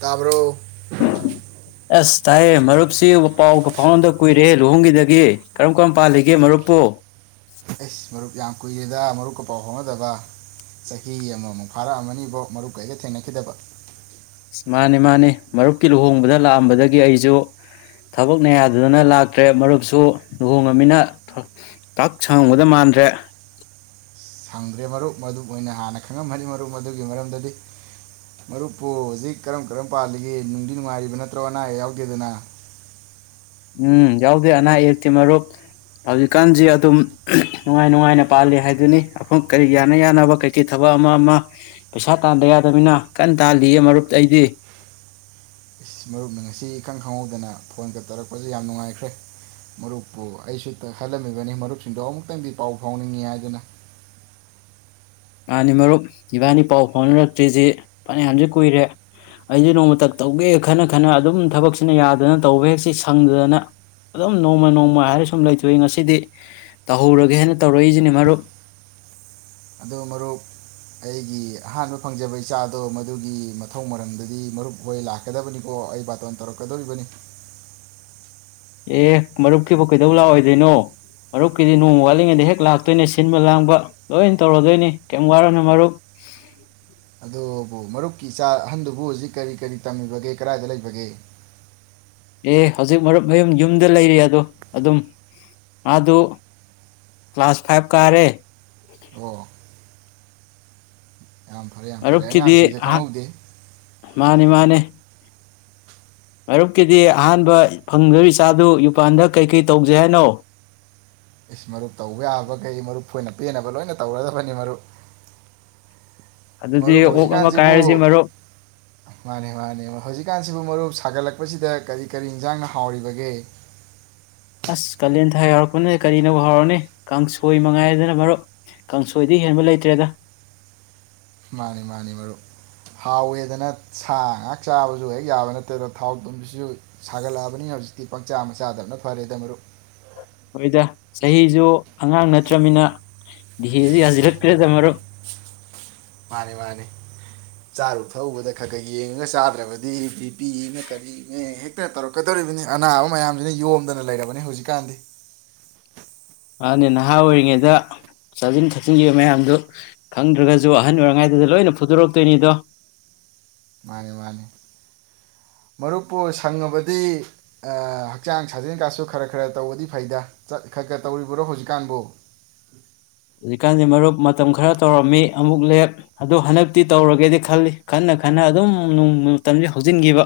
ꯇꯥꯕꯔꯣ ꯑꯁ ꯇꯥꯏꯌꯦ ꯃꯔꯨꯞꯁꯤ ꯄꯥꯎꯒ ꯐꯥꯎꯅꯗ ꯀꯨꯏꯔꯦ ꯂꯨꯍꯣꯡꯈꯤꯗꯒꯤ ꯀꯔꯝ ꯀꯔꯝ ꯄꯥꯜꯂꯤꯒꯦ ꯃꯔꯨꯞꯄꯨ ꯑꯁ ꯃꯔꯨꯞ ꯌꯥꯝ ꯀꯨꯏꯔꯦꯗ ꯃꯔꯨꯞꯀ ꯄꯥꯎ ꯐꯥꯎꯅꯗꯕ ꯆꯍꯤ ꯑꯃꯃꯨꯛ ꯐꯥꯔꯝꯃꯅꯤꯕꯣ ꯃꯔꯨꯞꯀ ꯑꯩꯒ ꯊꯦꯡꯅꯈꯤꯗꯕ ꯃꯟꯅꯦ ꯃꯟꯅꯦ ꯃꯔꯨꯞꯀꯤ ꯂꯨꯍꯣꯡꯕꯗ ꯂꯛꯑꯝꯕꯗꯒꯤ ꯑꯩꯁꯨ ꯊꯕꯛꯅ ꯌꯥꯗꯗꯅ ꯂꯛꯇꯔꯦ ꯃꯔꯨꯞꯁꯨ ꯂꯨꯍꯣꯡ ꯉꯅꯤꯅ ꯄꯥꯛ ꯁꯝꯂꯝꯗꯧ ꯃꯟꯗꯔꯦ ꯈꯪꯗꯦ ꯃꯔꯨꯞ ꯃꯔꯨꯞ ꯍꯣꯏꯅ ꯍꯥꯟꯅ ꯈꯪꯂꯝꯃꯅꯤ ꯃꯔꯨꯞ ꯑꯗꯨꯒꯤ ꯃꯔꯝꯗꯗꯤ ꯃꯔꯨꯞꯄꯨ ꯍꯧꯖꯤꯛ ꯀꯔꯝ ꯀꯔꯝ ꯄꯥꯜꯂꯤꯒꯦ ꯅꯨꯡꯗꯤ ꯅꯨꯡꯉꯥꯏꯔꯤꯕ ꯅꯠꯇꯔꯣ ꯑꯅꯥ ꯑꯌꯦꯛ ꯌꯥꯎꯗꯦꯗꯅ ꯎꯝ ꯌꯥꯎꯗꯦ ꯑꯅꯥ ꯑꯌꯦꯛꯇꯤ ꯃꯔꯨꯞ ꯍꯧꯖꯤꯛ ꯀꯥꯟꯁꯤ ꯑꯗꯨꯝ ꯅꯨꯡꯉꯥꯏ ꯅꯨꯡꯉꯥꯏꯅ ꯄꯥꯜꯂꯤ ꯍꯥꯏꯕꯗꯨꯅꯤ ꯑꯃꯨꯛ ꯀꯔꯤ ꯌꯥꯅ ꯌꯥꯅꯕ ꯀꯩꯀꯩ ꯊꯕꯛ ꯑꯃ ꯑꯃ ꯄꯩꯁꯥ ꯇꯥꯟꯗ ꯌꯥꯗꯕꯅꯤꯅ ꯀꯥꯟꯅ ꯇꯥꯜꯂꯤꯌꯦ ꯃꯔꯨꯞ ꯑꯩꯗꯤ ꯃꯔꯨꯞ ꯅ ꯉꯁꯤ ꯢꯈꯪ ꯈꯪꯍꯧꯗꯅ ꯐꯣꯟꯒ ꯇꯧꯔꯛꯄꯁꯦ ꯌꯥꯝ ꯅꯨꯡꯉꯥꯏꯈꯔꯦ ꯃꯔꯨꯞꯄꯨ ꯑꯩꯁꯨ ꯈꯜꯂꯝꯃꯤꯕꯅꯤ ꯃꯔꯨꯞꯁꯤꯡꯗꯣ ꯑꯃꯨꯛꯇꯪ ꯄꯥꯎ ꯐꯥꯎꯅꯤꯡꯉꯤ ꯍꯥꯏꯗꯅ [inaudible] ꯑꯗꯣ ꯃꯔꯨꯞ ꯑꯩꯒꯤ ꯑꯍꯥꯟꯕ ꯐꯪꯖꯕ ꯏꯆꯥꯗꯣ ꯃꯗꯨꯒꯤ ꯃꯊꯧ ꯃꯉꯝꯗꯗꯤ ꯃꯔꯨꯞꯍꯣꯏ ꯂꯛꯀꯗꯕꯅꯤꯀꯣ ꯑꯩ ꯕꯥꯇꯣꯟ ꯇꯧꯔꯛꯀꯗꯧꯔꯤꯕꯅꯤ ꯑꯦ ꯃꯔꯨꯞꯀꯤꯕꯨ ꯀꯩꯗꯧꯂꯛ ꯑꯣꯏꯗꯔꯤꯅꯣ ꯃꯔꯨꯞꯀꯤꯗꯤ ꯅꯣꯡꯃ ꯋꯥꯠꯂꯤꯉꯩꯗ ꯍꯦꯛ ꯂꯛ ꯇꯣꯏꯅꯦ ꯁꯤꯟꯕ ꯂꯥꯡꯕ ꯂꯣꯏ ꯇꯧꯔꯗꯣꯏꯅꯤ ꯀꯔꯤꯝ ꯋꯥꯔꯅꯨ ꯃꯔꯨꯞ ꯑꯗꯣꯕꯨ ꯃꯔꯨꯞꯀꯤ ꯏꯆꯥ ꯑꯍꯥꯟꯗꯨꯕꯨ ꯍꯧꯖꯤꯛ ꯀꯔꯤ ꯀꯔꯤ ꯇꯝꯂꯤꯕꯀꯦ ꯀꯗꯥꯏꯗ ꯂꯩꯕꯒꯦ ꯑꯦ ꯍꯧꯖꯤꯛ ꯃꯔꯨꯞ ꯃꯌꯨꯝ ꯌꯨꯝꯗ ꯂꯩꯔꯤ ꯑꯗꯣ ꯑꯗꯨꯝ ꯃꯗꯨ ꯀꯂꯥꯁ ꯐꯥꯏꯞ ꯀꯥꯔꯦ ꯑꯣ ꯌꯥꯝꯐꯔꯦ ꯌꯥꯝꯐꯔꯦ ꯑꯉꯥꯡꯁꯤꯡꯁꯦ ꯈꯪꯍꯧꯗꯦ ꯃꯥꯟꯅꯦ ꯃꯥꯟꯅꯦ ꯃꯔꯨꯞꯀꯤꯗꯤ ꯑꯍꯥꯟꯕ ꯐꯪꯕꯗꯣꯏ ꯏꯆꯥꯗꯣ ꯌꯨꯄꯥꯟꯗ ꯀꯩ ꯀꯩ ꯇꯧꯁꯦ ꯍꯥꯏꯅꯣ ꯑꯈꯣꯏꯅ ꯄꯦꯟꯅꯕ ꯂꯣꯏꯅ ꯇꯧꯔꯗꯕꯅꯦ ꯃꯔꯨꯞ ꯑꯗꯨꯗꯤ ꯃꯔꯨꯞ ꯑꯣꯛ ꯍꯧꯖꯤꯛ ꯑꯃ ꯀꯥꯟꯁꯤꯕꯨ ꯀꯥꯏꯔꯁꯤ ꯃꯔꯨꯞ ꯃꯥꯟꯅꯦ ꯃꯥꯟꯅꯦ ꯍꯧꯖꯤꯛ ꯀꯥꯟꯁꯤꯕꯨ ꯃꯔꯨꯞ ꯁꯥꯒꯠꯂꯛꯄꯁꯤꯗ ꯀꯔꯤ ꯀꯔꯤ ꯏꯪꯁꯥꯡꯅ ꯍꯥꯎꯔꯤꯕꯒꯦ ꯑꯁ ꯀꯥꯂꯦꯟ ꯊꯥ ꯌꯧꯔꯛꯄꯅꯦ ꯀꯩꯅꯕꯨ ꯍꯥꯎꯔꯨꯅꯤ ꯀꯥꯡꯁꯣꯏ ꯃꯉꯥꯏꯔꯦ ꯃꯔꯨꯞ ꯀꯥꯡꯁꯣꯏꯗꯩ ꯍꯦꯟꯕ ꯂꯩꯇꯔꯦꯗ ꯃꯥꯟꯅꯦ ꯃꯥꯟꯅꯦ ꯃꯔꯨꯞ ꯍꯥꯎꯋꯦꯗꯅ ꯁꯥ ꯉꯛ ꯆꯥꯕꯗꯨ ꯍꯦꯛ ꯌꯥꯕ ꯅꯠꯇꯦꯗꯣ ꯊꯥꯎ ꯊꯨꯝꯁꯤꯁꯨ ꯁꯥꯒꯠꯂꯛꯑꯕꯅꯤꯅ ꯍꯧꯖꯤꯛꯇꯤ ꯄꯪꯆꯥ ꯃꯆꯥꯗꯕꯅ ꯐꯔꯦꯗ ꯃꯔꯨꯞ ꯆꯨꯝꯃꯦ ꯏꯇꯥꯎ ꯆꯍꯤꯁꯨ ꯑꯉꯥꯡ ꯅꯠꯇꯔꯕꯅꯤꯅ ꯗꯤꯍꯦꯁꯦ ꯌꯥꯁꯤꯜꯂꯛꯇꯔꯦꯗ ꯃꯔꯨꯞ ꯃꯥꯟꯅꯦ ꯃꯥꯟꯅꯦ ꯆꯥꯔꯨ ꯊꯛꯎꯕꯗ ꯈꯔ ꯌꯦꯡꯉꯒ ꯆꯥꯗꯔꯕꯗꯤ ꯕꯤꯄꯤꯅꯦ ꯀꯔꯤꯅꯦꯍꯦꯛꯇ ꯇꯧꯔꯛ ꯀꯗꯧꯔꯤꯕꯅꯤ ꯑꯅꯥꯕ ꯃꯌꯥꯝꯁꯤꯅ ꯌꯣꯝꯗꯅ ꯂꯩꯔꯕꯅꯦ ꯍꯧꯖꯤꯛ ꯀꯥꯟꯁꯤ ꯃꯥꯟꯅꯦ ꯅꯍꯥ ꯑꯣꯏꯔꯤꯉꯩꯗ ꯆꯥ ꯁꯤꯟ ꯊꯛꯆꯤꯟꯈꯤꯕ ꯃꯌꯥꯝꯗꯣ ꯈꯪꯗꯔꯒꯁꯨ ꯑꯍꯜ ꯑꯣꯏꯔꯤꯉꯩꯗ ꯂꯣꯏꯅ ꯐꯨꯗꯣꯛꯂꯛꯀꯇꯣꯏꯅꯤꯗꯣ ꯃꯥꯟꯅꯦ ꯃꯥꯟꯅꯦ ꯃꯔꯨꯞꯄꯨ ꯁꯉꯕꯗꯤ ꯑ ꯍꯛꯆꯥꯡ ꯁꯥꯖꯦꯟꯁꯦꯀꯁꯨ ꯈꯔ ꯈꯔ ꯇꯧꯕꯗꯤ ꯆꯠ ꯐꯩꯗ ꯈꯔ ꯈꯔ ꯇꯧꯔꯤꯕꯣ ꯍꯧꯖꯤꯛꯄꯨ ꯍꯧꯖꯤꯛ ꯀꯥꯟꯁꯦ ꯃꯔꯨꯞ ꯃꯇꯝ ꯈꯔ ꯇꯧꯔꯝꯃꯤ ꯑꯃꯨꯛꯂꯦꯞ ꯑꯗꯣ ꯍꯟꯗꯛꯇꯤ ꯇꯧꯔꯒꯦꯅ ꯈꯜꯂꯤ ꯈꯟꯅ ꯈꯟꯅ ꯑꯗꯨꯝ ꯃꯇꯝꯁꯦ ꯍꯧꯖꯤꯟꯈꯤꯕ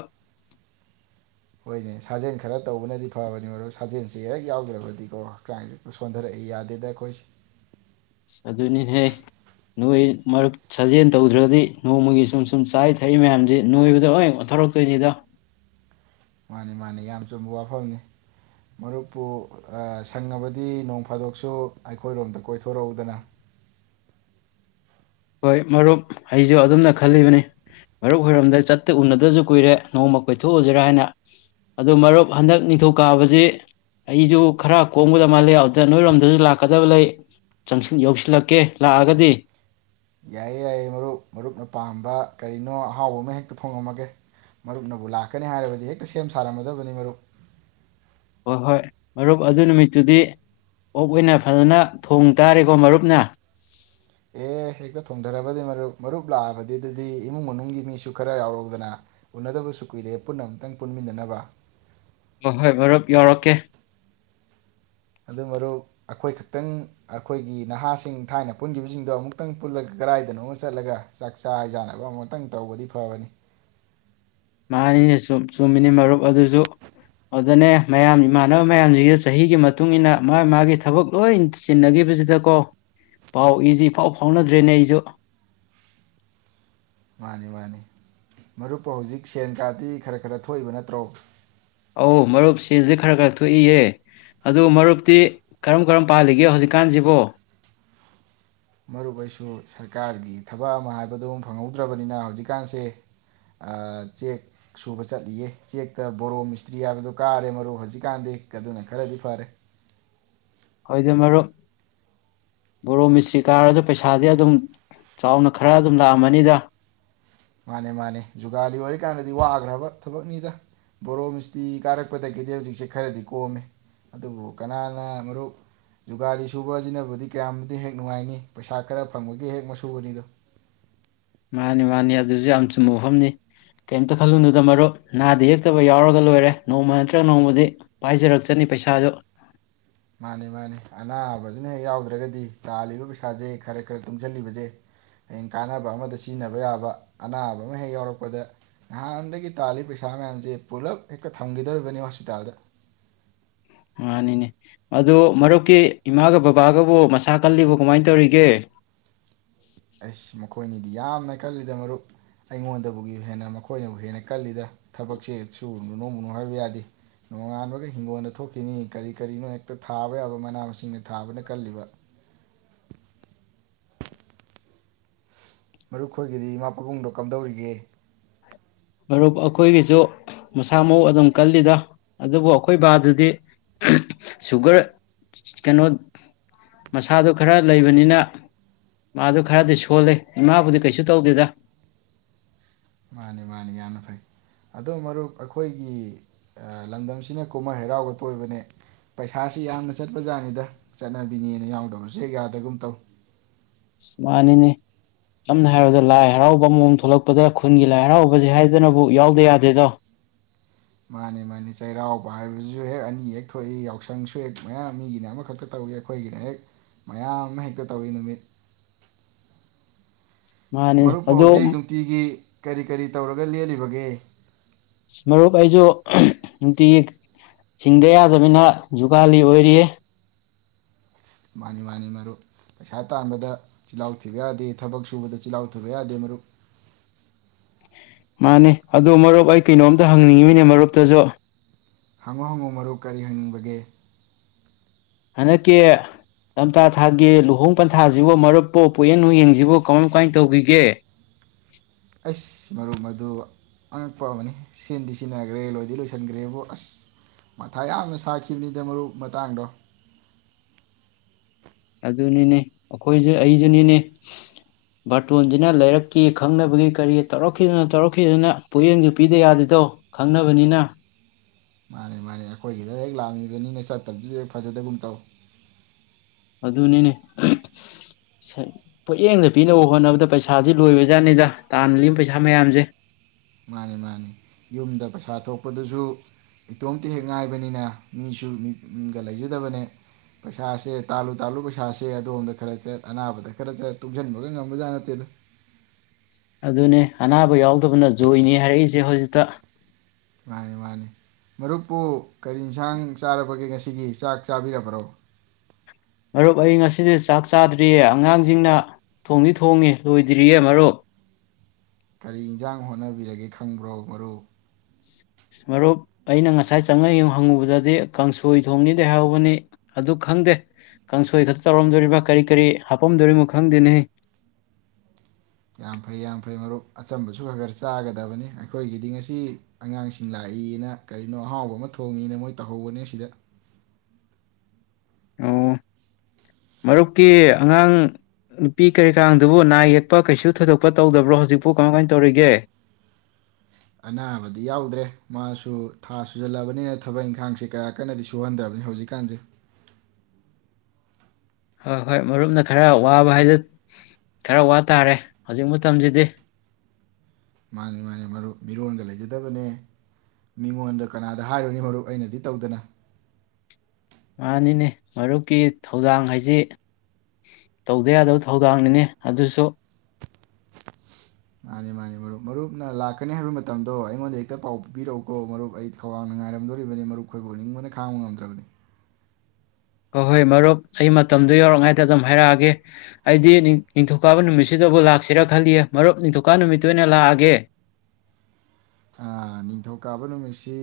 ꯍ‌ꯣꯏꯅ‌ꯦ ꯁꯥꯖ‌ꯦꯟꯈꯔꯥ ꯇꯩꯕꯅꯗꯤ ꯐꯥꯕꯅꯤ ꯃꯔꯨꯞ ꯁꯥꯖ‌ꯦꯁꯤ ꯍ‌ꯦꯛ ꯌꯥꯎꯗꯔ꯭ꯥꯕꯗꯤꯀ‌ꯣ ꯍꯛꯆꯥꯡꯁꯤ ꯍ‌ꯦꯛꯇ ꯁ‌ꯣꯟꯗꯔꯥꯛꯏ ꯌꯥꯗꯦꯗ ꯑꯩꯈꯣꯁ‌ꯤ꯫ ꯏꯤ! ꯑꯗꯨꯅꯤ ꯍ‌ꯦ ꯅꫭꯏ ꯃꯔꯨꯞ ꯁꯥꯖꯦꯜ ꯇꯧꯗꯔ꯭ꯥꯗꯤ ꯅꫭꯡꯃꯥꯒꯤ ꯁꯨꯝ-ꯁꯨꯝ ꯆꯥꯔꯤ ꯊꯛꯂꯤ ꯃꯌꯥꯝꯁꯤ ꯅꫭꯏꯕꯗ ꯂꫭꯏꯝ ꯑꫭꯟ ꯊꫭꯔꯛ ꯇꫭꯏꯅꯤꯗ꯫ ꯃꯥꯅꯤ-ꯃꯥꯅꯤ ꯌꯥꯝ ꯆꯨꯝꯕ ꯋꯥꯐꯝꯅꯤ ꯃꯔꯨꯞꯄꯨ ꯑꯥ ꯁꯪꯂꯥꯕꯗꯤ ꯅꫭꯡꯐꯥꯗꫭꯛꯁꯨ ꯑꯩꯈꫭꯏ ꯔꫭꯝꯗ ꯀꫭꯏꯊꫭꯔꯛ ꯎ-ꯗꯅ꯫ ꯍꫭꯏ ꯃꯔꯨꯞ ꯑꯩꯁꯨ ꯑꯗꯨꯝꯅ ꯈꯜꯂꯤꯕꯅꯤ ꯃꯔꯨꯞ ꯍꫭꯏꯔꫭꯝꯗ ꯆꯠꯇ ꯎ-ꯗꯁꯨ ꯀꯨꯏꯔ‌ꯦ ꯅ‌ꯣꯡꯃꯥ ꯀ‌ꯣꯏꯊ‌ꯣꯛ ꯎꯁꯤꯔꯅ ꯑꯗꯨ ꯃꯔꯨꯞ ꯈꯟꯗꯛ ꯅꯤꯡꯊꯧꯀꯥꯕ ꯁꯤ ꯑꯩꯁꯨ ꯈꯔ ꯀꫭꯝꯒꯗꯕ ꯃꯥꯜꯂꯤ ꯑꯗꯨꯗ ꯅꫭꯏꯔꫭꯝꯗ ꯂꯥꯛꯀꯥꯗꯕ ꯂꯩ ꯆꯪꯁꯤꯟ ꯌꯧꯁꯤꯟ ꯂꯥꯛꯀꯦ ꯂꯥꯛ ꯑ-ꯒ ꯗꯤ꯫ ꯌꯥꯏꯌꯦ-ꯌꯥꯏꯌꯦ ꯃꯔꯨꯞ ꯃꯔꯨꯞꯅ ꯄꯥꯝꯕ ꯀꯥꯔꯤꯅꫭ ꯑꯍꯥꯎꯕ ꯑꯃ ꯍꯦꯛꯇ ꯊꫭꯡꯉꯝ ꯃꯒꯦ ꯃꯔꯨꯞꯅꯕꯨ ꯂꯥꯛꯀꯅꯤ ꯍꯥꯏꯔꯕꯗꯤ ꯍꯦꯛꯇ ꯁꯦꯝ ꯁꯥꯔꯝꯒꯗꯕꯅꯤ ꯃꯔꯨꯞ꯫ ꯍꫭꯏ-ꯍꫭꯏ ꯃꯔꯨꯞ ꯑꯗꯨꯏ ꯅꯨꯃꯤꯠꯇꯨꯗꯤ ꯑꯣꯛ ꯑꫭꯏꯅ ꯐꯖꯅ ꯊꫭꯡꯇꯥꯔꯦ ꯃꯔꯨꯞꯅ꯫ ꯑꯦ ꯍꯦꯛꯇ ꯊꯣꯡꯊꯔꯕꯅꯤ ꯃꯔꯨꯞ ꯃꯔꯨꯞ ꯂꯥꯛꯑꯕꯗꯤ ꯃꯗꯨꯗꯤ ꯏꯃꯨꯡ ꯃꯅꯨꯡꯒꯤ ꯃꯤꯁꯨ ꯈꯔ ꯌꯥꯎꯔꯛ ꯎꯗꯅ ꯎꯅꯗꯕꯁꯨ ꯀꯨꯏꯔꯦ ꯄꯨꯟꯅ ꯑꯝꯇꯪ ꯄꯨꯟꯅ ꯃꯤꯟꯅꯅꯕ꯫ ꯍꫭ-ꯍꫭꯏ ꯃꯔꯨꯞ ꯌꯥꯎꯔꯛꯀꯦ꯫ ꯑꯗꯨ ꯃꯔꯨꯞ ꯑꯈ‌ꯣꯏ ꯈꯛꯇꯪ ꯑꯈ‌ꯣꯏꯒꯤ ꯅꯍꯥꯁꯤꯡ ꯊꯥꯏꯅ ꯄꯨꯟꯈꯤꯕꯁꯤꯡꯗ‌ꯣ ꯑꯃꯨꯛꯇ‌ꯪ ꯄꯨꯜꯂꯒꯥ ꯀꯔꯥꯏꯗꯅ‌ꯣꯃꯥ ꯆꯠꯂꯥꯒꯥ ꯆꯥꯛꯆꯥ ꯍꯩꯖꯥꯅꯕ ꯑꯃꯨꯛꯇꯪ ꯇꯧꯕꯗꯤ ꯐꯥꯕꯅꯤ꯫ ꯃꯥꯅꯤꯅ‌ꯦ ꯆꯨꯝ- ꯆꯨꯝꯃꯤꯅ‌ꯦ ꯃꯥꯔꯨꯞ ꯑꯗꯨꯁꯨ ꯑꯗꯅ‌ꯦ ꯃꯌꯥꯝ ꯏꯃꯥꯟꯅꯕ ꯃꯌꯥꯁꯤꯒ ꯆꯥꯍꯤꯒꯤ ꯃꯥꯇꯨꯡ ꯏꯟꯅꯥ ꯃꯥ-ꯃꯥꯒꯤ ꯊꯕꯛ ꯆꯤꯟꯅꯒꯤꯕꯁꯤꯗꯀ‌ꯣ ꯄꯧ-ꯏ‌ꯁꯤ ꯏꯐꯥꯎ ꯐꯥꯎꯗꯔ꯭ꯦꯅ‌ꯦ ꯑꯩꯁꯨ꯫ ꯃꯥꯟꯅꯤ ꯃꯥꯟꯅꯤ ꯃꯔꯨꯞꯄꯨ ꯍꯧꯖꯤꯛ ꯁ‌ꯦꯜꯀꯥꯗꯤ ꯈꯔꯥ- ꯈꯔꯥ ꯊ‌ꯣꯛꯏꯕ ꯅꯠꯇꯔ‌ꯣ꯫ ꯑꯧ‌ ꯃꯔꯨꯞ ꯁ‌ꯦꯜꯗꯤ ꯈꯔꯥ -ꯈꯔꯥ ꯊ‌ꯣꯛꯏꯌ‌ꯦ ꯑꯗꯨ ꯃꯔꯨꯞꯇꯤ ꯀꯔꯝ- ꯀꯔꯝ ꯄꯥꯜꯂꯤꯒ‌ꯦ ꯍ‌ꯧꯖꯤꯛꯀꯥꯟꯁꯤꯕ‌ꯣ꯫ ꯃꯔꯨꯞ ꯑꯩꯁꯨ ꯁꯔꯀꯥꯔꯒꯤ ꯊꯕꯛ ꯑꯃꯥ ꯍꯥꯏꯕꯗ‌ꯣ ꯐꯪꯍꯧꯗꯔ꯭ꯥꯕꯅꯤꯅ ꯍꯧꯖꯤꯛꯀꯥꯟꯁ‌ꯦ ꯑ-ꯑ ꯆ‌ꯦꯛ ꯁꯨꯕ ꯆꯠꯂꯤꯌ‌ꯦ ꯆ‌ꯦꯛꯇ ꯕ‌ꯣꯔ‌ꯣ ꯃꯤꯁꯇꯔ꯭ꯤ ꯍꯥꯏꯕꯗ‌ꯣ ꯀꯥꯔ‌ꯦ ꯃꯔꯨꯞ ꯍꯧꯖꯤꯛꯀꯥꯟꯗꯤ ꯑꯗꯨꯅ ꯈꯔꯥꯗꯤ ꯐꯔ‌ꯦ꯫ ꯍ‌ꯣꯏꯗꯥ ꯃꯔꯨꯞ ꯕ‌ꯣꯔ‌ꯣ ꯃꯤꯁꯇꯔ꯭ꯤ ꯀꯥꯔꯥꯁꯨ ꯄ‌ꯩꯁꯥꯗꯤ ꯑ‌ꯗꯨꯝ ꯆꯥꯎꯅ ꯈꯔꯥ ꯑꯗꯨꯝ ꯂꯥꯛꯑꯝꯃꯅꯤꯗ꯫ ꯃꯥꯟꯅꯤ- ꯃꯥꯟꯅꯤ ꯖꯨꯒꯥꯂꯤ ꯑꯣꯏꯔꯤꯀꯥꯟꯗꯗꯤ ꯋꯒꯔ꯭ꯥꯕ ꯊꯕꯛ ꯅꯤꯗꯥ ꯕ‌ꯣꯔ‌ꯣ ꯃꯤꯁꯇꯔ꯭ꯤ ꯕ‌ꯣꯔ‌ꯣ ꯃꯤꯁꯇꯔ꯭ꯤ ꯀꯥꯔꯛꯄꯗꯒꯤꯗꯤ ꯍꯧꯖꯤꯛꯁ‌ꯦ ꯈꯔꯥꯗꯤ ꯀ‌ꯣꯝꯃ‌ꯦ ꯑꯗꯨꯕꯨ ꯀꯅꯥꯅ ꯃꯔꯨꯞ ꯖꯨꯒꯥꯂꯤ ꯁꯨꯕꯁꯤꯕꯁꯤꯅꯕꯨꯗꯤ ꯀꯌꯥꯝꯗꯤ ꯍ‌ꯦꯛ ꯅꯨꯡꯉꯥꯏꯅꯤ ꯄꯩꯁꯥ ꯈꯔꯥ ꯐ‌ꯪꯕꯒꯤ ꯍ‌ꯦꯛ ꯃꯁꯨꯕꯅꯤꯗ‌ꯣ꯫ ꯃꯥꯟꯅꯤ- ꯃꯥꯟꯅꯤ ꯑꯗꯨꯁꯨ ꯌꯥꯝ ꯆꯨꯝꯕ ꯋꯥꯐꯝꯅꯤ ꯀ‌ꯦꯝꯇ ꯈꯜꯂꯨꯅꯨꯗ ꯃꯔꯨꯞ ꯅꯥꯗ- ꯌ‌ꯦꯛꯇꯕ ꯌꯥꯎꯔꯥꯒ‌ ꯂ‌ꯣꯏꯔ‌ꯦ ꯅ‌ꯣꯡꯃꯥ ꯅꯠꯇꯔ꯭ꯥ ꯅ‌ꯣꯡꯃꯥꯗꯤ ꯄꯥꯏꯖꯔꯛꯆꯅꯤ ꯄꯩꯁꯥꯁꯨ꯫ ꯃꯥꯟꯅꯤ ꯃꯥꯟꯅꯤ ꯑꯅꯥꯕꯁꯤꯅ ꯍ‌ꯦꯛ ꯌꯥꯎꯗꯔ꯭ꯥꯒꯗꯤ ꯇꯥꯜꯂꯤꯕ ꯄꯩꯁꯥꯖ‍ꯦ ꯈꯔꯥ- ꯈꯔꯥ ꯇꯨꯡꯖꯤꯜꯂꯤꯕꯖ‌ꯦ ꯍꯌ‌ꯦꯡ ꯀꯥꯟꯅꯕ ꯑꯃꯗ ꯁꯤꯖꯤꯟꯅꯕ ꯌꯥꯕ ꯑꯅꯥꯕ ꯑꯃ ꯍ‌ꯦꯛ ꯌꯥꯎꯔꯥꯛꯄꯗ ꯅꯍꯟꯗꯒꯤ ꯊꯥꯜꯂꯤꯕ ꯄꯩꯁꯥ ꯃꯌꯥꯝꯖ‌ꯦ ꯄꯨꯂꯞ ꯍꯦꯛꯇ ꯊꯝꯒꯗꯧꯔꯤꯕꯅꯤ ꯍ‌ꯣꯁꯄꯤꯇꯥꯜꯗ꯫ ꯃꯥꯟꯅꯤꯅ‌ꯦ ꯑꯗꯨ ꯃꯔꯨꯞꯀꯤ ꯏꯃꯥꯒ ꯕꯥꯕꯥꯒꯕꯨ ꯃꯁꯥ ꯀꯜꯂꯤꯕ‌ꯣ ꯀꯃꯥꯟ ꯇꯧꯔꯤꯒ‌ꯦ꯫ ꯑꯥꯏꯁ ꯃꯈ‌ꯣꯛ꯫ ꯃ‌ꯣꯏꯅꯤꯗꯤ ꯌꯥꯝꯅ ꯀꯜꯂꯤꯗ ꯃꯔꯨꯞ ꯑꯩꯉꯣꯟꯗꯥꯕꯨꯒꯤ ꯍ‌ꯦꯟꯅ ꯃꯈ‌ꯣꯏꯅꯕꯨ ꯍꯦꯟꯅ ꯀꯜꯂꯤꯗ ꯊꯕꯛꯁ‌ꯦ ꯁꯨꯔꯨꯅꯨ ꯅ‌ꯣꯃꯨꯅꯨ‌ ꯍꯥꯏꯕ ꯌꯥꯗ‌ꯦ ꯅ‌ꯣꯡꯉꯥꯟꯕꯒ ꯍꯤꯡꯒ‌ꯣꯟꯗ ꯊ‌ꯣꯛꯈꯤꯅꯤ ꯀꯔꯤ ꯀꯔꯤꯅ‌ꯣ ꯍ‌ꯦꯛꯇ ꯊꯥꯕꯌꯥꯕ ꯃꯥꯅ- ꯃꯁꯤꯡ ꯊꯥꯕꯅ ꯀꯜꯂꯤꯕ꯫ ꯃꯔꯨꯞ ꯈ‌ꯣꯏꯒꯤꯗꯤ ꯏꯃꯥ-ꯄꯥꯕꯨꯡꯗ‌ꯣ ꯀꯝꯗꯧꯔꯤꯒ‌ꯦ꯫ ꯃꯔꯨꯞ ꯑꯈ‌ꯣꯏꯒꯤꯁꯨ ꯃꯁꯥ -ꯃꯥꯎ ꯑꯗꯨꯝ ꯀꯜꯂꯤꯗ ꯑꯗꯨꯕꯨ ꯑꯩ ꯈ‌ꯣꯏ ꯕꯥꯗꯨꯗꯤ ꯑ-ꯑ ꯁꯨꯒꯔ ꯀꯩꯅ‌ꯣꯠ ꯃꯁꯥꯗꯨ ꯈꯔꯥ ꯂꯩꯕꯅꯤꯅ ꯃꯥꯗꯨ ꯈꯔꯥꯗꯤ ꯁ‌ꯣꯜꯂꯤ ꯏꯃꯥꯕꯨꯗꯤ ꯀꯩꯁꯨ ꯇꯩꯗ‌ꯦꯗ꯫ ꯃꯥꯟꯅꯤ-ꯃꯥꯟꯅꯤ ꯌꯥꯝꯅ‌ ꯐꯩ ꯑꯗꯨ ꯃꫪꯨꯞ ꯑꯈꫭꯏꯒꯤ ꯑ-ꯂꯝꯗꯝ ꯁꯤꯅ ꯀꯨꯝꯍꯩ ꯍꯔꯥꯎꯕ ꯇꫭꯏꯕꯅꯦ ꯄꯩꯁꯥꯁꯤ ꯌꯥꯝꯅ‌ ꯆꯠꯄꯖꯥꯅꯤꯗ ꯆꯠꯅꯕꯤꯅꯦꯗ ꯌꯥꯎꯗꯕ ꯍꯦꯛ-ꯑ ꯌꯥꯗꯕꯒꯨꯝ ꯇꯧ꯫ ꯁꯤ ꯃꯥꯟꯅꯤꯅꯦ ꯁꯝꯅ ꯍꯥꯏꯔꯕꯗ ꯂꯥꯏ ꯍꯔꯥꯎꯕ ꯑꯃꯨꯛ ꯊꫭꯔꯛꯄꯗ ꯈꯨꯟꯒꯤ ꯂꯥꯏ ꯍꯔꯥꯎꯕꯁꯤ ꯍꯥꯏꯗꯅꯕꯨ ꯌꯥꯎꯗ ꯌꯥꯗꯦꯗ꯫ ꯃꯥꯟꯅꯤ-ꯃꯥꯟꯅꯤ ꯆꯩꯔꯥꯎꯕ ꯍꯥꯏꯕꯁꯤꯁꯨ ꯍꯦꯛ ꯑꯅꯤ ꯍꯦꯛ ꯊꫭꯛꯏ ꯌꯥꯎꯁꯪ ꯍꯦꯛ-ꯑ ꯃꯌꯥꯝ ꯃꯤꯒꯤꯅ ꯑꯃ ꯈꯛꯇꯪ ꯇꯧꯏ ꯑꯈꫭꯏꯒꯤꯅ‌ ꯍꯦꯛ ꯃꯌꯥꯝ ꯑꯃ ꯍꯦꯛꯇ ꯇꯧꯏ ꯅꯨꯃꯤꯠ꯫ ꯃꯥꯅꯤ ꯃꯔꯨꯞꯄꯨ ꯑꯗꯣ ꯍꯧꯖꯤꯛ ꯅꯨꯡꯇꯤꯒꯤ꯫ ꯀꯔꯤ-ꯀꯔꯤ ꯇꯧꯔꯒ‌ ꯂꯦꯜꯂꯤꯕꯒꯦ꯫ ꯁꯤ ꯃꯔꯨꯞ ꯑꯩꯁꯨ ꯑꯍꯝ‌ ꯅꯨꯡꯇꯤꯒꯤ ꯁꯤꯡꯗ ꯌꯥꯗꯕꯅꯤꯅ ꯖꫭꯒꯥꯂꯤ ꯑꫭꯏꯔꯤꯌꯦ꯫ ꯃꯥꯟꯅꯤ -ꯃꯥꯟꯅꯤ ꯃꯔꯨꯞ ꯄꯩꯁꯥ ꯇꯥꯟꯕꯗ ꯆꯤꯜꯍꯥꯎ ꯊꯤꯕ ꯌꯥꯗꯦ ꯊꯕꯛ ꯁꯨꯕꯗ‌ ꯆꯤꯜꯍꯥꯎ ꯊꯤꯕ ꯌꯥꯗꯦ ꯃꯔꯨꯞ꯫ ꯃꯥꯟꯅꯤ ꯑꯗꯨ ꯃꯔꯨꯞ ꯑꯩ ꯀꯩꯅꫭꯝꯇ ꯍꯪꯅꯤꯡꯏꯝꯃꯤꯅꯦ ꯃꯔꯨꯞꯇꯁꯨ꯫ ꯍꯪꯉꫭ-ꯍꯪꯉꫭ ꯃꯔꯨꯞ ꯀꯔꯤ ꯍꯪꯅꯤꯡꯕꯒꯦ꯫ ꯍꯟꯗꯛꯀꯤ ꯂꯝꯇꯥ ꯊꯥꯒꯤ ꯂꫭꯍꫭꯡ ꯄꯟꯊꯥꯁꯤꯕꯨ ꯃꯔꯨꯞꯄꯨ ꯄꫭꯌꯦꯟ ꯅꫭꯡꯌꯦ ꯁꯤꯕꯨ ꯀꯋꯥꯏ-ꯀꯋꯥꯏ ꯇꯧꯕꯤꯒꯦ꯫ ꯑꯁ! ꯃꯔꯨꯞ ꯑꯗꯨ ꯑꯉꯛꯄ ꯑꯃꯅꯤ ꯁꯤꯟꯗꯤ ꯁꯤꯅꯒꯔꯦ ꯂꫭꯏꯗꯤ ꯂꫭꯏꯁꯤꯟ ꯒꯔꯦꯕꯨ ꯑꯁ ꯃꯠꯊꯥ‌ ꯌꯥꯝꯅ ꯁꯥꯈꯤꯕꯅꯤꯗ ꯃꯔꯨꯞ ꯃꯇꯥꯡꯗꫭ꯫ ꯑꯗꯨꯅꯤꯅꯦ ꯑꯈꫭꯏꯁꯨ ꯑꯩꯖꯨꯅꯤꯅꯦ ꯕꯥꯔꯇꫭꯟꯁꯤꯅ ꯂꯩꯔꯛꯀꯤ ꯈꯪꯅꯕꯒꯤ ꯀꯔꯤꯒꯤ ꯇꯧꯔꯛ ꯈꯤꯕꯖꯤꯅ ꯇꯧꯔꯛ ꯈꯤꯕꯖꯤꯅ ꯄꫭꯌꯦꯡꯗꯨ ꯄꯤꯗ ꯌꯥꯗꯇꯧ ꯈꯪꯅꯕꯅꯤꯅ꯫ ꯅ‌ꯦꯃꯥꯅ‌ꯦ ꯑꯈꯣꯏꯒꯤꯗ ꯍ‌ꯦꯛ ꯂꯥꯛꯑꯝꯃꯤꯕꯅꯤꯅ ꯆꯠꯇꯕꯗꯨꯗ ꯍ‌ꯦꯛ ꯐꯖꯗꯒꯨꯝꯇꯧ꯫ ꯑꯗꯨꯅꯤꯅ‌ꯦ [unintelligible] ꯁꯠ ꯄ‌ꯣꯌ‌ꯦꯡꯗ ꯄꯤꯅꯕ ꯍ‌ꯣꯠꯅꯕꯗ ꯄꯩꯁꯥꯁꯤ ꯂꫭꯏꯕ ꯖꯥꯠꯅꯤꯗ ꯇꯥꯜꯂꯤꯕ ꯄꯩꯁꯥ ꯃꯌꯥꯝꯖ‌ꯦ꯫ ꯃꯥꯅꯤ- ꯃꯥꯅꯤ ꯌꯨꯝꯗ ꯄꯩꯁꯥ ꯊꫭꯛꯄꯗꯨꯁꯨ ꯏꯇꫭꯝꯇ ꯍ‌ꯦꯛ ꯉꯥꯏꯕꯅꯤꯅ ꯃꯤꯁꯨ ꯃꯤ-ꯃꯤꯒ ꯂꯩꯖꯗꯕꯅ‌ꯦ ꯄꯩꯁꯥꯁ‌ꯦ ꯇꯥꯜꯂꯨ- ꯇꯥꯜꯂꯨ ꯄꯩꯁꯥꯁ‌ꯦ ꯑꯗꫭꯝꯗ ꯈꯔ ꯆꯠ ꯑꯅꯕꯗ ꯈꯔ ꯆꯠ ꯇꯨꯡꯖꯤꯟꯕꯒ ꯉꯝꯕꯖꯥꯠ ꯅꯠꯇ‌ꯦꯗ꯫ ꯑꯗꯨꯅ‌ꯦ ꯑꯅꯥꯕ ꯌꯥꯎꯇꯕꯅ ꯖꫭꯏꯅꯩ ꯍꯥꯏꯔꯤꯖ‌ꯦ ꯍꯧꯖꯤꯛꯇ꯫ ꯃꯥꯅꯤ-ꯃꯥꯅꯤ꯫ ꯃꯔꯨꯞꯄꯨ ꯀꯔꯤ ꯏꯟꯁꯥꯡ ꯆꯥꯔꯕꯒ‌ꯦ ꯉꯥꯁꯤꯒꯤ ꯆꯥꯛ ꯆꯥꯕꯤꯔꯕꯔ꯭ꯣ꯫ ꯔꯨꯞ ꯑꯩ ꯉꯁꯤꯗꯤ ꯆꯥꯛꯆꯗ꯭ꯔꯤꯌ‌ꯦ ꯑꯉꯥꯡꯁꯤꯡꯅ ꯊꫭꯡꯗꯤ ꯊꫭꯡꯉꯥ ꯂꫭꯏꯗꯔ꯭ꯤꯌ‌ꯦ ꯃꯔꯨꯞ ꯫ ꯀꯔꯤ ꯏꯟꯁꯥꯡ ꯍꫭꯠꯅꯕꯤꯔꯒ‌ꯦ ꯈꯪꯕꯔ꯭ꯣ ꯃꯔꯨꯞ꯫ ꯑꯩ ꯆꯪꯌ‌ꯦꯡ ꯍꯪꯉꯨꯕꯗꯗꯤ ꯀꯥꯡꯁꫭꯏ ꯊꫭꯡꯅ‌ꯦꯗꯤ ꯍꯥꯏꯍꯧꯕꯅꯤ ꯑꯗꯨ ꯈꯪꯗ‌ꯦ ꯀꯥꯡꯁꫭꯏꯈꯠꯇ ꯇꯧꯔꯝꯗꫭꯔꯤꯕꯔ꯭ꯥ ꯀꯔꯤ- ꯀꯔꯤ ꯍꯥꯞꯄꯝ ꯗꫭꯔꯤꯃꫭ ꯈꯪꯗ‌ꯦꯅꯍ‌ꯦ꯫ ꯌꯥꯝꯐꯩ- ꯌꯥꯝꯐꯩ ꯃꯔꯨꯞ ꯑꯆꯝꯕꯁꯨ ꯈꯔ- ꯈꯔ ꯆꯥꯒꯗꯕꯅꯤ ꯑꯈꯣꯏꯒꯤꯗꯤ ꯉꯁꯤ ꯑꯉꯥꯡꯁꯤꯡ ꯂꯥꯛꯏꯅ ꯀꯔꯤꯅꫭ ꯑꯍꯥꯎꯕ ꯑꯃ ꯊꫭꯡꯉꯤꯅ ꯃꫭꯏ ꯊꯧꯍꯧꯕꯅꯤ ꯑꯁꯤꯗ꯫ ꯑꯣ ꯃꯔꯨꯞꯀꯤ ꯑꯉꯥꯡ ꯅꯨꯄꯤ ꯀꯔꯤ ꯀꯔꯥꯡꯗꯨꯕꯨ ꯅꯌ‌ꯦꯛꯄ ꯀꯩꯁꯨ ꯊꫭꯏꯗꫭꯛꯄ ꯇꯧꯗꯕꯔ꯭ꯣ ꯍꯧꯖꯤꯛꯄꯨ ꯀꯃꯥꯟ- ꯀꯃꯥꯟ ꯇꯧꯔꯤꯒ‌ꯦ꯫ ꯑꯅꯥꯕꯗꯤ ꯌꯥꯎꯗꯔ꯭ꯦ ꯃꯥꯁꯨ ꯊꯥ ꯁꯨꯖꯤꯟꯂꯛ ꯑꯕꯅꯤꯅ ꯊꯕꯛ ꯏꯪꯈꯥꯡꯁꯤ ꯀꯌꯥꯀꯟꯅꯗꯤ ꯁꯨꯍꯟꯗꯔ꯭ꯥꯕꯅꯤ꯫ ꯍꫭꯏ- ꯍꫭꯏ ꯃꯔꯨꯞꯅ ꯈꯔ ꯋꯕ ꯍꯥꯏꯗꯨ ꯈꯔ ꯋꯥꯇꯥꯔ‌ꯦ ꯍꯧꯖꯤꯛ ꯃꯇꯝꯁꯤꯗꯤ꯫ ꯃꯟꯅꯤ ꯃꯟꯅꯤ ꯃꯔꯨꯞ ꯃꯤꯔꯣꯜꯒ ꯂꯩꯖꯗꯕꯅꯦ ꯃꯤꯉꯣꯟꯗ ꯀꯅꯥꯗ ꯍꯥꯢꯔꯨꯅꯤ ꯃꯔꯨꯞ ꯑꯩꯅꯗꯤ ꯇꯧꯗꯅ꯫ ꯃꯥꯟꯅꯤꯅꯦ ꯃꯔꯨꯞꯀꯤ ꯊꯧꯗꯥꯡꯍꯥꯢꯖꯤ ꯇꯧꯗ ꯌꯥꯗꯕ ꯊꯧꯗꯥꯡꯅꯤꯅꯦ ꯑꯗꯨꯁꯨ꯫ ꯃꯥꯟꯅꯤ ꯃꯥꯟꯅꯤ ꯃꯔꯨꯞ ꯃꯔꯨꯞꯅ ꯂꯥꯛꯀꯅꯤ ꯍꯥꯢꯕ ꯃꯇꯝꯗꯣ ꯑꯩꯉꯣꯟꯗ ꯍꯦꯛꯇ ꯄꯥꯎ ꯄꯤꯕꯤꯔꯛꯎꯀꯣ ꯃꯔꯨꯞ ꯑꯩ ꯈꯧꯔꯥꯡꯅ ꯉꯥꯢꯔꯝꯗꯧꯔꯤꯕꯅꯤ ꯃꯔꯨꯞꯈꯣꯢꯕꯨ ꯎꯅꯤꯡꯕꯅ ꯈꯥꯡꯕ ꯉꯝꯗ꯭ꯔꯕꯅꯤ꯫ ꯍꯣ ꯍꯣꯢ ꯃꯔꯨꯞ ꯑꯩ ꯃꯇꯝꯗꯣ ꯌꯧꯔꯛꯉꯩꯗ ꯑꯗꯨꯝ ꯍꯥꯢꯔꯛꯑꯒꯦ ꯑꯩꯗꯤ ꯅꯤꯡ ꯅꯤꯡꯊꯧꯀꯥꯕ ꯅꯨꯃꯤꯠꯇꯕꯨ ꯂꯥꯛꯁꯤꯔ ꯈꯜꯂꯤꯌꯦ ꯃꯔꯨꯞ ꯅꯤꯡꯊꯧꯀꯥꯕ ꯅꯨꯃꯤꯠꯇ ꯑꯣꯢꯅ ꯂꯥꯛꯑꯒꯦ꯫ ꯑꯥ ꯅꯤꯡꯊꯧꯀꯥꯕ ꯅꯨꯃꯤꯠꯁꯤ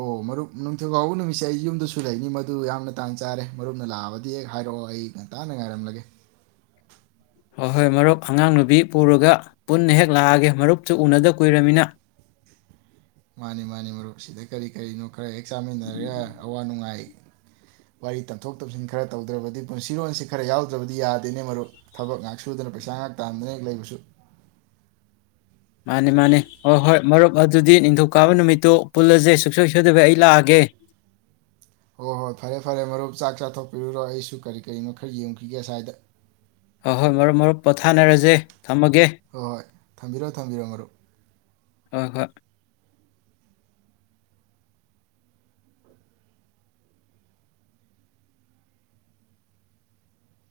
ꯑꯣ ꯃꯔꯨꯞ ꯅꯤꯡꯊꯧꯀꯥꯕ ꯅꯨꯃꯤꯠꯁꯤ ꯑꯩ ꯌꯨꯝꯗꯁꯨ ꯂꯩꯅꯤ ꯃꯗꯨ ꯌꯥꯝꯅ ꯇꯥꯟ ꯆꯥꯔꯦ ꯃꯔꯨꯞꯅ ꯂꯥꯛꯑꯕꯗꯤ ꯍꯦꯛ ꯍꯥꯢꯔꯛꯑꯣ ꯑꯩ ꯉꯟꯇꯥꯅ ꯉꯥꯢꯔꯝꯂꯒꯦ꯫ ꯑꯣ ꯍꯣꯢ ꯃꯔꯨꯞ ꯑꯉꯥꯡ ꯅꯨꯄꯤ ꯄꯨꯔꯒ ꯄꯨꯟꯅ ꯍꯦꯛ ꯂꯥꯛꯑꯒꯦ ꯃꯔꯨꯞꯁꯨ ꯎꯟꯅꯗꯕ ꯀꯨꯢꯔꯕꯅꯤꯅ ꯃꯥꯟꯅꯤ ꯃꯥꯟꯅꯤ ꯃꯔꯨꯞ ꯁꯤꯗ ꯀꯔꯤ ꯀꯔꯤꯅꯣ ꯍꯣꯢ ꯍꯦꯛ ꯆꯥꯃꯤꯟꯅꯔꯒ ꯑꯋꯥ ꯅꯨꯡꯉꯥꯢ ꯋꯥꯔꯤ ꯇꯝꯊꯣꯛ ꯇꯝꯖꯤꯟ ꯈꯔ ꯇꯧꯗ꯭ꯔꯕꯗꯤ ꯄꯨꯟꯁꯤꯔꯣꯜꯁꯤ ꯈꯔ ꯌꯥꯎꯗ꯭ꯔꯕꯗꯤ ꯌꯥꯗꯦꯅꯦ ꯃꯔꯨꯞ ꯊꯕꯛ ꯉꯥꯛ ꯁꯨꯗꯨꯅ ꯄꯩꯁꯥ ꯉꯥꯛ ꯇꯥꯟꯗꯨꯅ ꯍꯦꯛ ꯂꯩꯕꯁꯨ ꯃꯥꯟꯅꯤ ꯃꯥꯟꯅꯤ ꯍꯣ ꯍꯣꯢ ꯃꯔꯨꯞ ꯑꯗꯨꯗꯤ ꯅꯤꯡꯊꯧꯀꯥꯕ ꯅꯨꯃꯤꯠꯇꯨ ꯄꯨꯜꯂꯖꯦ ꯁꯨꯡꯁꯣꯢ ꯁꯣꯢꯗꯕꯤ ꯑꯩ ꯂꯥꯛꯑꯒꯦ ꯍꯣ ꯍꯣꯢ ꯐꯔꯦ ꯐꯔꯦ ꯃꯔꯨꯞ ꯆꯥꯛ ꯆꯥꯊꯣꯛꯄꯤꯔꯨꯔꯣ ꯑꯩꯁꯨ ꯀꯔꯤ ꯀꯔꯤꯅꯣ ꯈꯔ ꯌꯦꯡꯉꯨꯈꯤꯒꯦ ꯑꯁꯥꯢꯗ ꯑ ꯍꯣꯢ ꯃꯔꯨꯞ ꯃꯔꯨꯞ ꯄꯣꯊꯥꯅꯔꯖꯦ ꯊꯝꯃꯒꯦ ꯍꯣꯏ ꯍꯣꯏ ꯊꯝꯕꯤꯔꯣ ꯊꯝꯕꯤꯔꯣ ꯃꯔꯨꯞ ꯑꯣ ꯍꯣꯢ